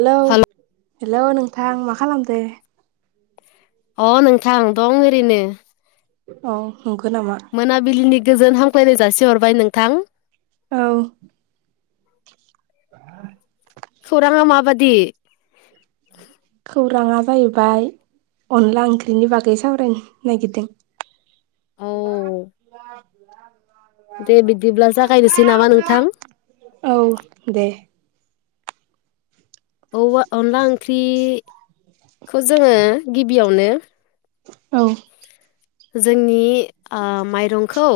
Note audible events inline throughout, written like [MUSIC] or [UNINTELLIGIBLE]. Hello hello hello नोंथां मा खालामदो अ नोंथां दं ओरैनो अ मोनाबिलिनि गोजोन हांख्लायनाय जासिहरबाय नोंथां औ खौराङा माबादि खौराङा जाहैबाय अनला ओंख्रिनि बागै सावरायनो नागिरदों औ लाब दे लाब बिदिब्ला जागायनोसै नामा लाब नोंथां औ दे। औवा अनला ओंख्रि खौ जोंङो गिबियावनो। औ। जोंनि ओ माइरंखौ।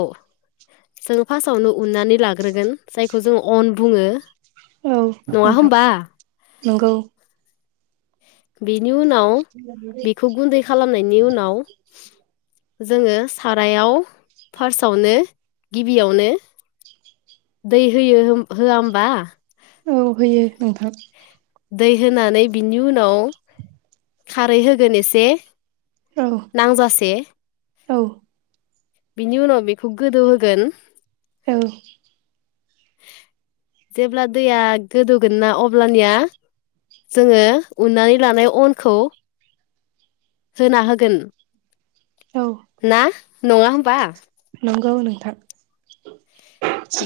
जोंङ फासआवनो उननानै लाग्रोगोन जायखौ जों अन बुङो। औ नङा नोंथां होमबा नंगौ। बेनि उनाव बेखौ गुन्दै खालामनायनि उनाव। जोंङो सारायाव फार्सआवनो गिबियावनो। दै होयो होम-होआ ओमबा। औ होयो नोंथां। दै होनानै बिनि उनाव खारै होगोन एसे। औ नांजासे। औ। बिनि उनाव बेखौ गोदौहोगोन। औ। [INAUDIBLE] जेब्ला दैया गोदौगोन ना अब्लानिया। जोंङो उन्नानै लानाय अनखौ होना होगोन। औ ना नङा होमबा। नंगौ नोंथां।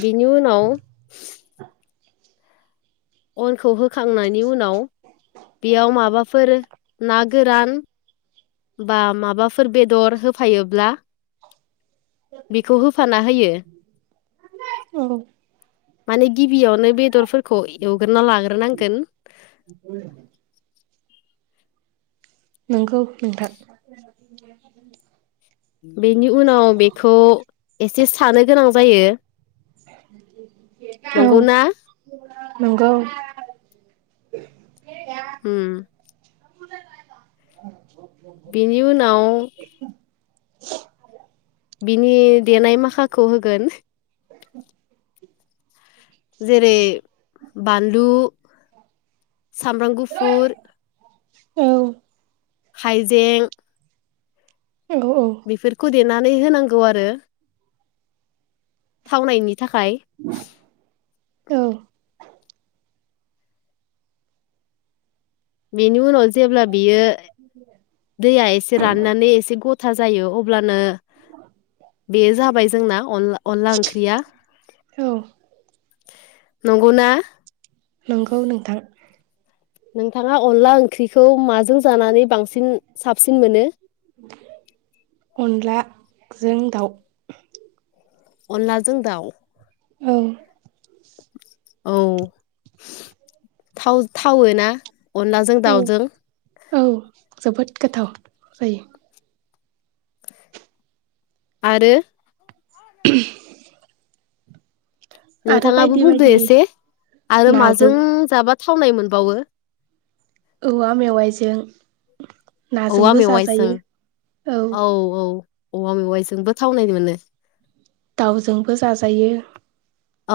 बिनि उनाव। अनखौ होखांनायनि उनाव बियाव माबाफोर। नागोरान। बा माबाफोर बेदर होफायोब्ला। बेखौ होफाना होयो। औ माने गिबियावनो बेदरफोरख। खौ एवग्रोना लाग्रोनांगोन। नोंगौ नोंथां। बेनि उनाव बेखौ एसे सानो गोनां जायो। औ नंगौना नंगौ। ओम। बिनि उनाव। बिनि देनाय माखाखौ होगोन। जेरै बानलु सामब्राम गुफुर। औ। हाइजें। औ औ बिफोरखौ देनानै होनांगौ आरो। थावनायनि थाखाय। औ। बेनि उनाव जेब्ला बेयो दैया एसे राननानै एसे गथाज। जायो, अब्लानो बे जाबाय जोंना अनला-अनला ओंख्रिया। औ। नंगौना। नंगौ नोंथां। नोंथाङा अनलाओं। ओंख्रिखौ माजों जानानै बांसिन साबसिन मोनो। जों दाउ। अनलाजों दाउ। औ औ थाव-थावो ना। अनलाजों औ दाउजों - औ जोबोद गोथाव जायो। आरो। [INAUDIBLE] आरो नोंथाङाबो बायदि बुंदो बायदि एसे आरो नाजों माजों जाबा था थावनाय मोनबावो। औवा मेवाइजों औवा नाजोंबो मेवाइजों जाजायो औ औ। औवा मेवायजोंबो थावनाय मोनो। दाउजोंबो जाजायो।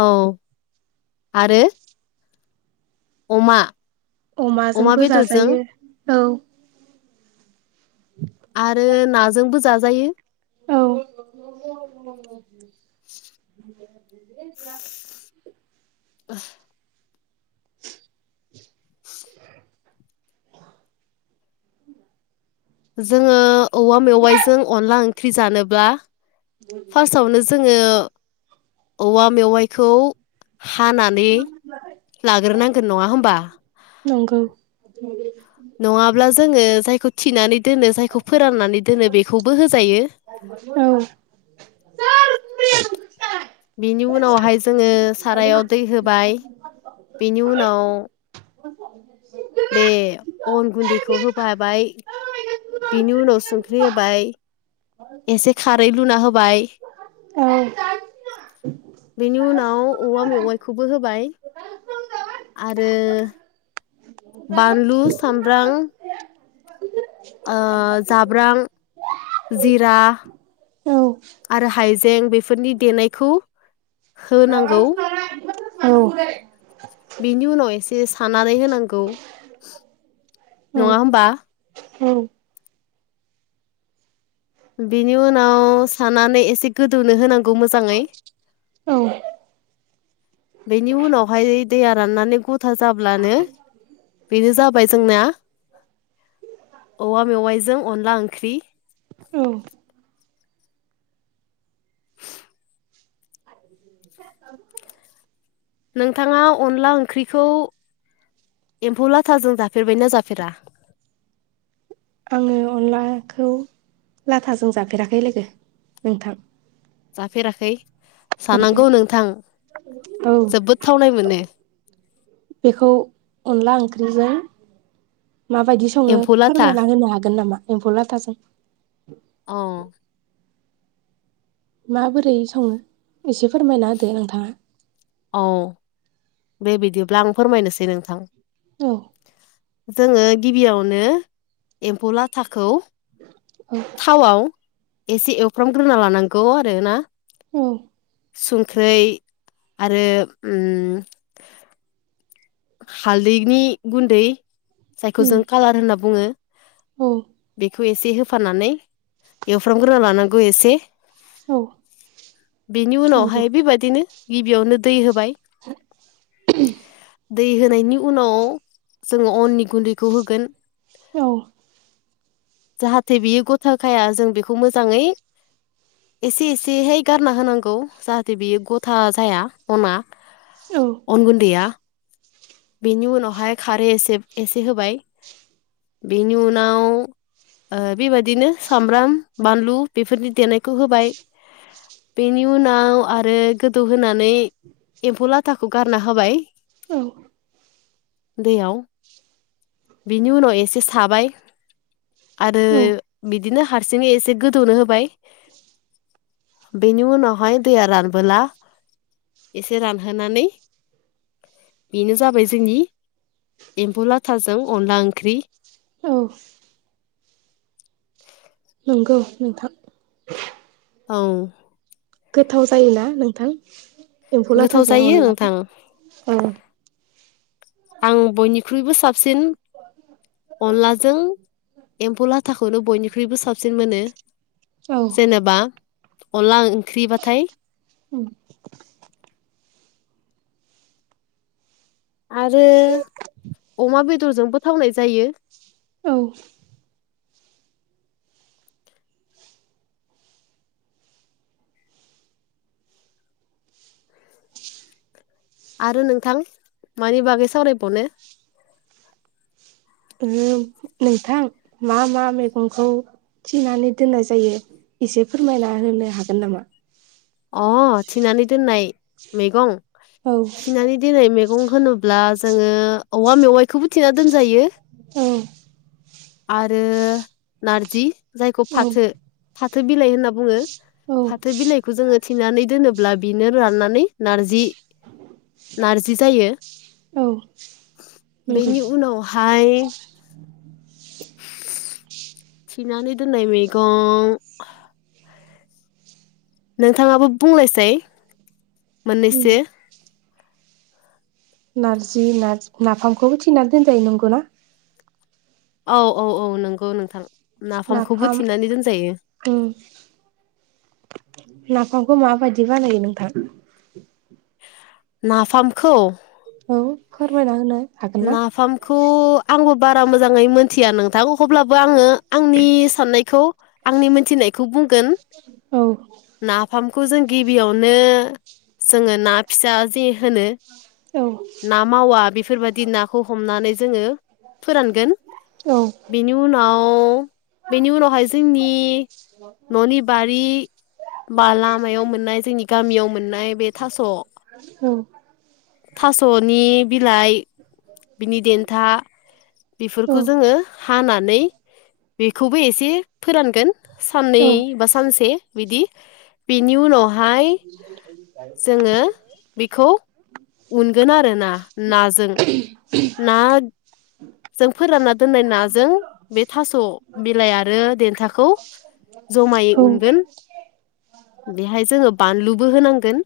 औ आरो अमा अमा अमाजोंबो बेदरजों जाजायो औ। आरो नाजोंबो जाजायो। औ। [INAUDIBLE] [INAUDIBLE] [INAUDIBLE] जोङो औवा मेवाइजों अनला ओंख्रि जानोब्ला फार्स्टआवनो जोङो औवा मेवाइखौ हानानै लाग्रोनांगोन नङा होमबा? नंगौ। नङाब्ला जोङो जायखौ थिनानै दोनो जायखौ फोराननानै दोनो बेखौबो होजायो। औ औ बिनि उनावहाय ज जोङो सारायाव दै होबाय बेनि उनाव बे अन गुन्दैखौ होफाबाय बिनि उनाव संख्रि होबाय। एसे खारै लुना होबाय। औ बेनि उनाव औवा मेवाइखौबो होबाय। आरो बानलु सामब्रां ओ जाब्रां जिरा आरो हाइजें बेफोरनि देनायखौ होनांगौ औ। बेनि उनाव एसे सानानै होनांगौ। नङा होमबा? बिनि उनाव सानानै एसे गोदौनो होनांगौ मोजाङै। बेनि उनावहाय दैया राननानै गु गथा जाब्लानो बेनो जाबाय जोंना औवा मेवाइजों अनला ओंख्रि। औ। [INAUDIBLE] नोंथाङा अनला ओंख्रिखौ एम्फौ लाथाजों जाफेरबाय ना जाफेरा? आङो अनलाखौ लाथाजों जाफेराखै लोगो नोंथां। जाफेराखै? जानांगौ नोंथां औ जोबोद थावनाय मोनो। बेखौ अनला ओंख्रिजों माबायदि सङो एम्फौ लाथा फोरमायना होनो हागोन नामा एम्फौ लाथाजों? औ। माबोरै सङो एसे फोरमायना होदो नोंथाङा औ बे बिदिब्ला आं फोरमायनोसै नोंथां औ जोङो गिबियावनो एम्फौ लाथाखौ औ थावआव एसे एवफ्रामग्रोना लानांगौ आरो ना उम संख्रै आरो उम हालदैनि गुन्दै जायखौ जों कालार होनना बुङो। उम बेखौ एसे होफानानै एवफ्रामग्रोना लानांगौ एसे औ बेनि नंगौ उनावहाय बेबादिनो गिबियावनो दै होबाय [INAUDIBLE] दै होनायनि उनाव जोङो अननि गुन्दैखौ होगोन औ जाहाथे बियो गथा खाया जों बेखौ मोजाङै एसे एसेहाय गारना होनांगौ जाहाथे बियो गथा जाया अना औ अनगुुनदैया बेनि उनावहाय खारै एसे एसे होबाय बेनि उनाव ओ बे बादिनो सामब्राम बानलु बेफोरनि देनायखौ होबाय बेनि उनाव आरो गोदौहानै एम्फौ लाथाखौ गारना होबाय दैयाव बिनि उनाव एसे साबाय आरो औ बिदिनो हारसिङै एसे गोदौनो होबाय बेनि उनावहाय दैया रानबोला एसे रानहोनानै [UNINTELLIGIBLE] बाय जोंनि एम्बौ लाथाजों अनला ओंख्रि औ [INAUDIBLE] नंगौ नोंथां औ गोथाव जायोना नोंथां एम्फौ गोथाव लाथाजों जायो अनलाजों नोंथां औ आं बयनि ख्रुइबो साबसिन अनलाजों एम्फौ लाथाखौनो बयनिख्रुइबो साबसिन मोनो। औ जेनेबा अनला ओंख्रिबाथाय [INAUDIBLE] आरो अमा बेदरजोंबो थावनाय जायो औ आरो नोंथां मानि बागै सावरायबावनो उम नोंथां मा मा मैगंखौ थिनानै दोननाय जायो एसे फोरमायना होनो हागोन नामा अ थिनानै दोननाय मैगं औ थिनानै दोननाय मैगं होनोब्ला जोङो औवा मेवाइखौबो थेना दोनजायो। औ आरो नारजि जायखौ फाथो फाथो बिलाइ होनना बुङो। औ फाथो बिलाइखौ जोङो थिनानै दोनोब्ला बेनो राननानै नारजि नारजि जायो। औ नंगौ बेनि उनावहाय थिनानानै दोननाय मैगं नोंथाङाबो बुंलायसै मोननैसो नारजि नारजि नाफामखौबो थिनानै दोनजायो नंगौना औ औ औ नंगौ नोंथां नाफामखौबो नाफाम थिननानै दोनजायो उम नाफामखौ माबायदि बानायो नोंथां नाफामखौ औ फोरमायना होनो हागोन ना नाफामखौ आंबो बारा मोजाङै मोनथिया नोंथां अब्लाबो आङो आंनि साननायखौ आंनि मोनथिनायखौ बुंगोन औ नाफाम खौ जों गिबियावनो जोङो ना फिसा जि होनो औ ना मावा बेफोरबायदि नाखौ हमनानै जोङो फोरानगोन औ बेनि उनाव बेनि उनावहाय जोंनि न'नि बारि बा लामायाव मोननाय जोंनि गामियाव मोननाय बे थास' औ। नि बिलाइ बिनि देथा औ बेफोरखौ जोङो हानानै नै बेखौबो एसे फोरानगोन औ साननै बा सानसे बिदि बेनि उनावहाय जोङो बेखौ उनगोन आरो ना नाजों। ना जों फोरानना दोननाय नाजों बे थास' बिलाइ आरो देनथाखौ जमायै औ उनगोन बेहाय जोङो बानलु बो होनांगोन।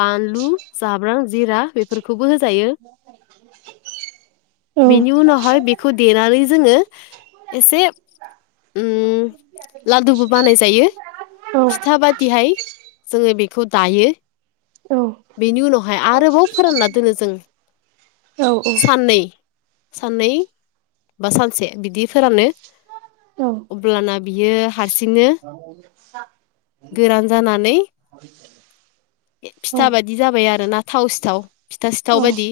बानलु जाब्रां जिरा बेफोरखौबो हो [UNINTELLIGIBLE] औ बेनि उनावहाय बेखौ देनानै जोङो एसे उ लादुबो बानाय जायो। औ फिथा बादिहाय जोङो बेखौ दायो। बेनि उनावहाय आरोबाव फोरानना दोनो जों साननै साननै बा सानसे बिदि फोरानो। औ अब्लाना बियो हारसिंनो सा गोरान जानानै औ फिथा बायदि जाबाय आरो ना थाव सिथाव फिथा औ सिथाव बायदि।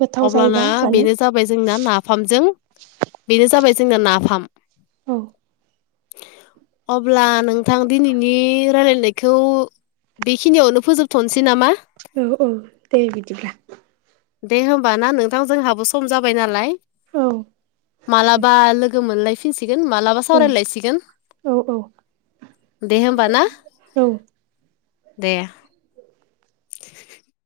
गोथाव जायोना अब्लाना जानो बेनो जाबाय जोंना नाफामजों बेनो जाबाय जोंना नाफाम। औ। अब्ला नोंथां दिनैनि रायलायनायखौ बेखिनियावनो फोजोबथ'नोसै नामा? औ औ दे बिदिब्ला दे होमबा ना नोंथां जोंहाबो सम जाबाय नालाय। औ मालाबा लोगो मोनलाय गोन मालाबा सावरायलायसिगोन। औ औ दे होमबा ना? औ दे। [INAUDIBLE]